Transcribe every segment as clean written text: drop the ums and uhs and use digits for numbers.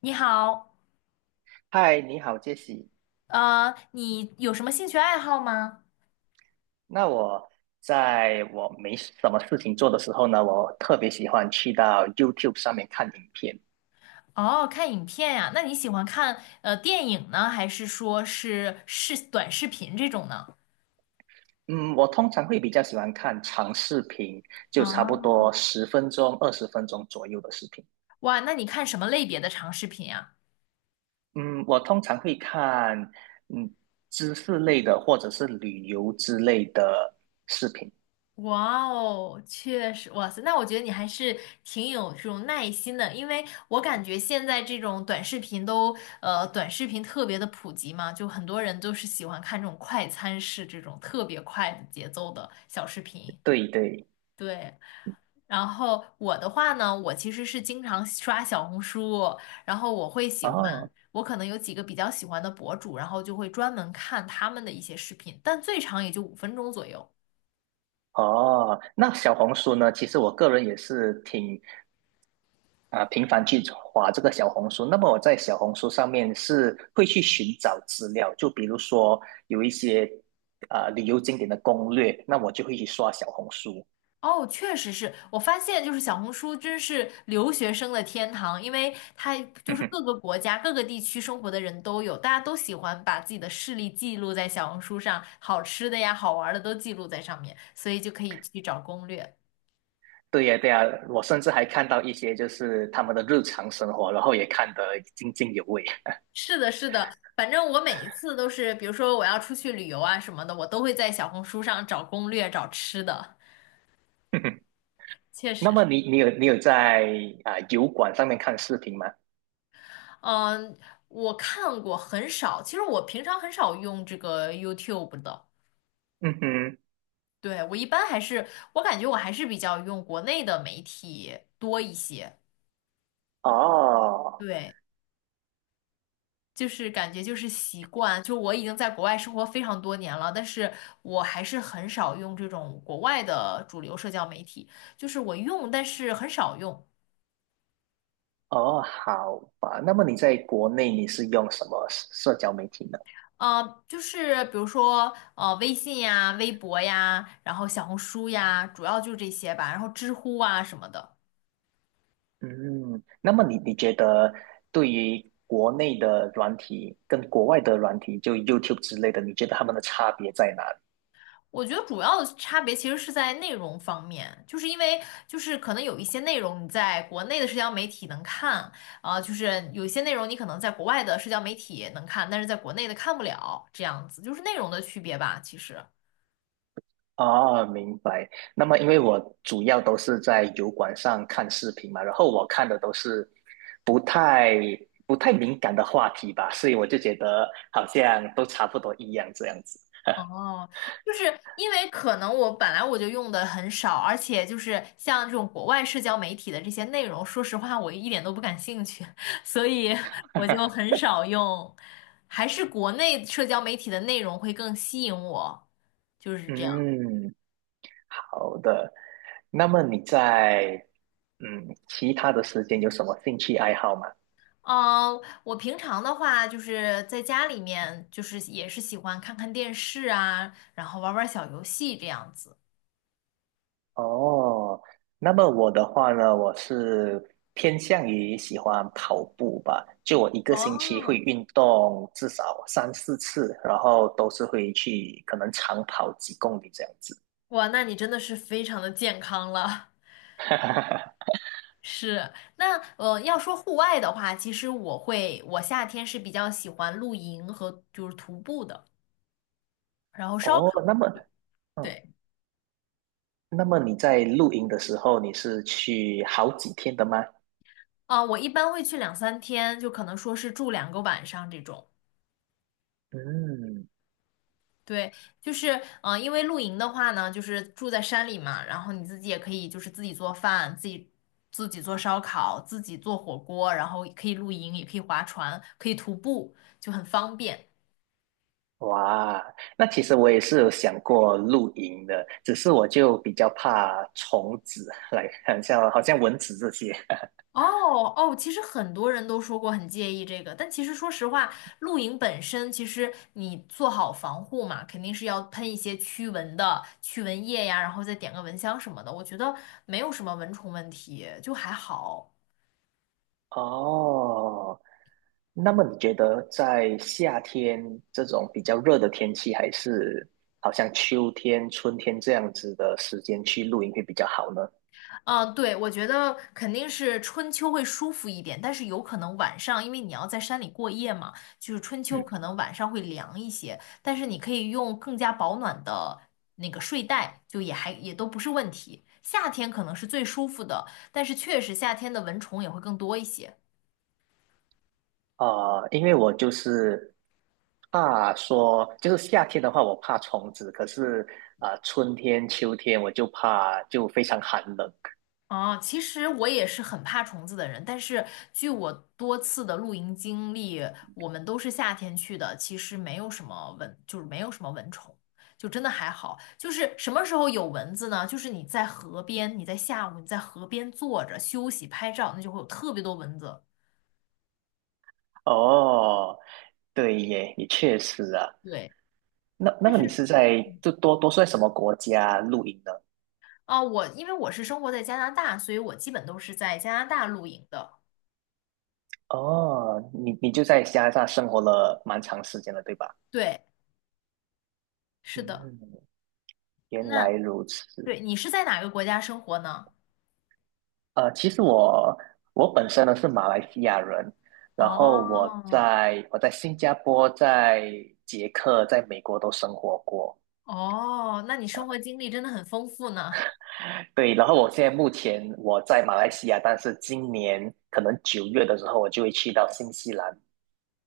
你好，嗨，你好，杰西。你有什么兴趣爱好吗？那我在我没什么事情做的时候呢，我特别喜欢去到 YouTube 上面看影片。哦，看影片呀，那你喜欢看电影呢，还是说是视短视频这种呢？嗯，我通常会比较喜欢看长视频，就差不啊，多十分钟、二十分钟左右的视频。哇，那你看什么类别的长视频呀？嗯，我通常会看嗯知识类的或者是旅游之类的视频。哇哦，确实，哇塞，那我觉得你还是挺有这种耐心的，因为我感觉现在这种短视频都短视频特别的普及嘛，就很多人都是喜欢看这种快餐式这种特别快的节奏的小视频，对对。对。然后我的话呢，我其实是经常刷小红书，然后我会喜欢，哦我可能有几个比较喜欢的博主，然后就会专门看他们的一些视频，但最长也就5分钟左右。哦，那小红书呢？其实我个人也是挺频繁去划这个小红书，那么我在小红书上面是会去寻找资料，就比如说有一些旅游景点的攻略，那我就会去刷小红书。哦，确实是我发现，就是小红书真是留学生的天堂，因为它就是各个 国家、各个地区生活的人都有，大家都喜欢把自己的事例记录在小红书上，好吃的呀、好玩的都记录在上面，所以就可以去找攻略。对呀，对呀，我甚至还看到一些就是他们的日常生活，然后也看得津津有味。是的，是的，反正我每一次都是，比如说我要出去旅游啊什么的，我都会在小红书上找攻略、找吃的。确那实是，么你有在油管上面看视频吗？嗯，我看过很少，其实我平常很少用这个 YouTube 的。嗯哼，对，我一般还是，我感觉我还是比较用国内的媒体多一些。哦对，就是感觉就是习惯，就我已经在国外生活非常多年了，但是我还是很少用这种国外的主流社交媒体，就是我用，但是很少用。哦，好吧。那么你在国内你是用什么社交媒体呢？就是比如说，微信呀、微博呀，然后小红书呀，主要就是这些吧。然后知乎啊什么的，嗯，那么你觉得对于国内的软体跟国外的软体，就 YouTube 之类的，你觉得他们的差别在哪里？我觉得主要的差别其实是在内容方面，就是因为就是可能有一些内容你在国内的社交媒体能看，就是有一些内容你可能在国外的社交媒体能看，但是在国内的看不了，这样子就是内容的区别吧，其实。啊，明白。那么因为我主要都是在油管上看视频嘛，然后我看的都是不太不太敏感的话题吧，所以我就觉得好像都差不多一样这样子。哦，就是因为可能我本来就用的很少，而且就是像这种国外社交媒体的这些内容，说实话我一点都不感兴趣，所以我就 很少用，还是国内社交媒体的内容会更吸引我，就是这样。嗯，好的。那么你在其他的时间有什么兴趣爱好吗？嗯，我平常的话就是在家里面，就是也是喜欢看看电视啊，然后玩玩小游戏这样子。哦，那么我的话呢，我是偏向于喜欢跑步吧，就我一个星期会哦，运动至少三四次，然后都是会去可能长跑几公里这样子。哇，那你真的是非常的健康了。是，那要说户外的话，其实我会，我夏天是比较喜欢露营和就是徒步的，然后烧哦，烤。那么，嗯，对，那么你在露营的时候，你是去好几天的吗？我一般会去2、3天，就可能说是住2个晚上这种。嗯，对，就是因为露营的话呢，就是住在山里嘛，然后你自己也可以就是自己做饭，自己做烧烤，自己做火锅，然后可以露营，也可以划船，可以徒步，就很方便。哇，那其实我也是有想过露营的，只是我就比较怕虫子，来，很像好像蚊子这些。哦哦，其实很多人都说过很介意这个，但其实说实话，露营本身其实你做好防护嘛，肯定是要喷一些驱蚊的驱蚊液呀，然后再点个蚊香什么的，我觉得没有什么蚊虫问题，就还好。哦，那么你觉得在夏天这种比较热的天气，还是好像秋天、春天这样子的时间去露营会比较好呢？啊，对，我觉得肯定是春秋会舒服一点，但是有可能晚上，因为你要在山里过夜嘛，就是春秋嗯，可能晚上会凉一些，但是你可以用更加保暖的那个睡袋，就也还也都不是问题。夏天可能是最舒服的，但是确实夏天的蚊虫也会更多一些。啊，因为我就是怕说，就是夏天的话我怕虫子，可是春天、秋天我就怕就非常寒冷。哦，其实我也是很怕虫子的人，但是据我多次的露营经历，我们都是夏天去的，其实没有什么蚊，就是没有什么蚊虫，就真的还好。就是什么时候有蚊子呢？就是你在河边，你在下午你在河边坐着休息拍照，那就会有特别多蚊子。哦，对耶，也确实啊。对，那那但么你是是在就多多是在什么国家露营呢？我因为我是生活在加拿大，所以我基本都是在加拿大露营的。哦，你就在加拿大生活了蛮长时间了，对吧？对，是的。嗯，原那来如此。对你是在哪个国家生活呢？呃，其实我本身呢是马来西亚人，然后我哦在我在新加坡、在捷克、在美国都生活过。哦，那你生活经历真的很丰富呢。对，然后我现在目前我在马来西亚，但是今年可能九月的时候，我就会去到新西兰，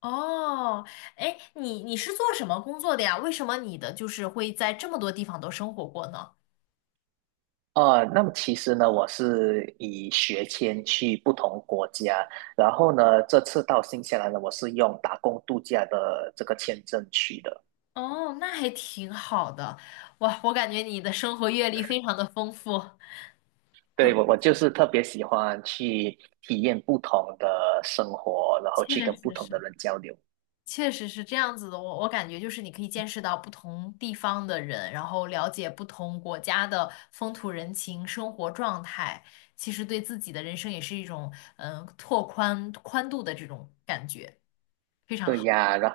哦，哎，你是做什么工作的呀？为什么你的就是会在这么多地方都生活过呢？呃，那么其实呢，我是以学签去不同国家，然后呢，这次到新西兰呢，我是用打工度假的这个签证去的。哦，那还挺好的。哇，我感觉你的生活阅历非常的丰富，对，很我就是特别喜欢去体验不同的生活，然后去确跟不实同的是。人交流。确实是这样子的，我感觉就是你可以见识到不同地方的人，然后了解不同国家的风土人情、生活状态，其实对自己的人生也是一种拓宽宽度的这种感觉，非常对好。呀，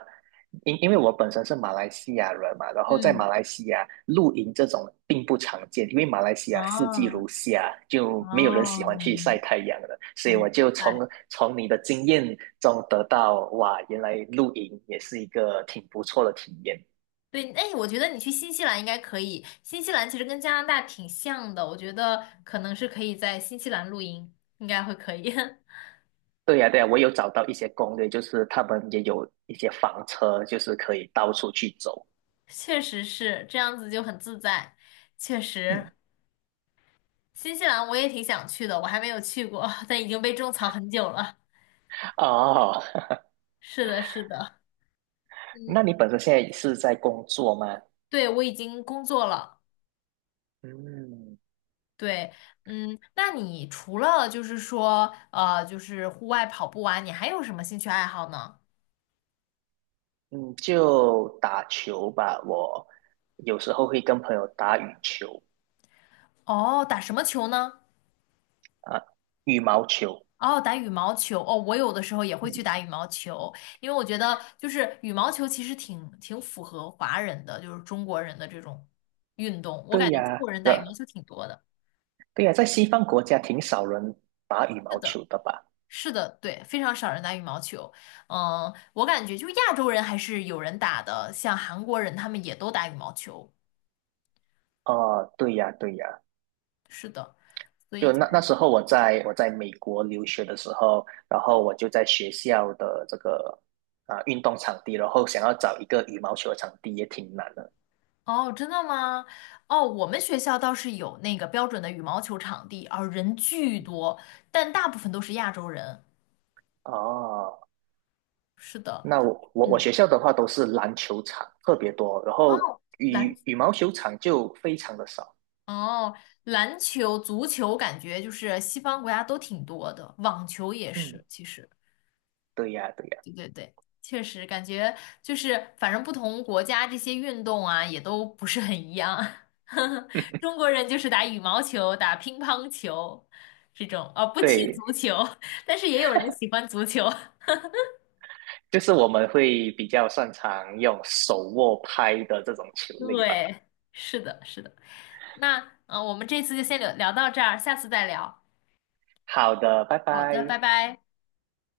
因为我本身是马来西亚人嘛，然后在马嗯，来西亚露营这种并不常见，因为马来西亚四季哦如夏，就没有人喜哦，欢去晒太阳的，所以我明就白。从你的经验中得到，哇，原来露营也是一个挺不错的体验。对，哎，我觉得你去新西兰应该可以。新西兰其实跟加拿大挺像的，我觉得可能是可以在新西兰露营，应该会可以。对呀，对呀，我有找到一些攻略，就是他们也有一些房车，就是可以到处去走。确实是这样子就很自在。确嗯，实，新西兰我也挺想去的，我还没有去过，但已经被种草很久了。哦，是的，是的，那嗯，你本身现在是在工作吗？对，我已经工作了。嗯对，嗯，那你除了就是说，就是户外跑步啊，你还有什么兴趣爱好呢？嗯，就打球吧，我有时候会跟朋友打羽球哦，打什么球呢？啊，羽毛球。哦，打羽毛球哦，我有的时候也会去嗯，打羽毛球，因为我觉得就是羽毛球其实挺符合华人的，就是中国人的这种运动。我对感觉中呀，国人打羽毛球挺多的。对呀，在西方国家挺少人打羽毛球的吧？是的，对，非常少人打羽毛球。嗯，我感觉就亚洲人还是有人打的，像韩国人他们也都打羽毛球。哦，对呀，对呀，是的，所以就就是那那时候我在美国留学的时候，然后我就在学校的这个运动场地，然后想要找一个羽毛球场地也挺难的。哦，真的吗？哦，我们学校倒是有那个标准的羽毛球场地，啊，人巨多，但大部分都是亚洲人。哦，是的，那我嗯，学校的话都是篮球场特别多，然后哦，篮球，羽毛球场就非常的少。哦，篮球、足球感觉就是西方国家都挺多的，网球也嗯，是，其实，对呀，对呀，对对对，确实感觉就是反正不同国家这些运动啊也都不是很一样。中国人就是打羽毛球、打乒乓球这种，哦，不踢对，足球，但是也有人喜欢足球。就是我们会比较擅长用手握拍的这种球类吧。对，是的，是的。那我们这次就先聊聊到这儿，下次再聊。好的，拜好的，拜拜。拜。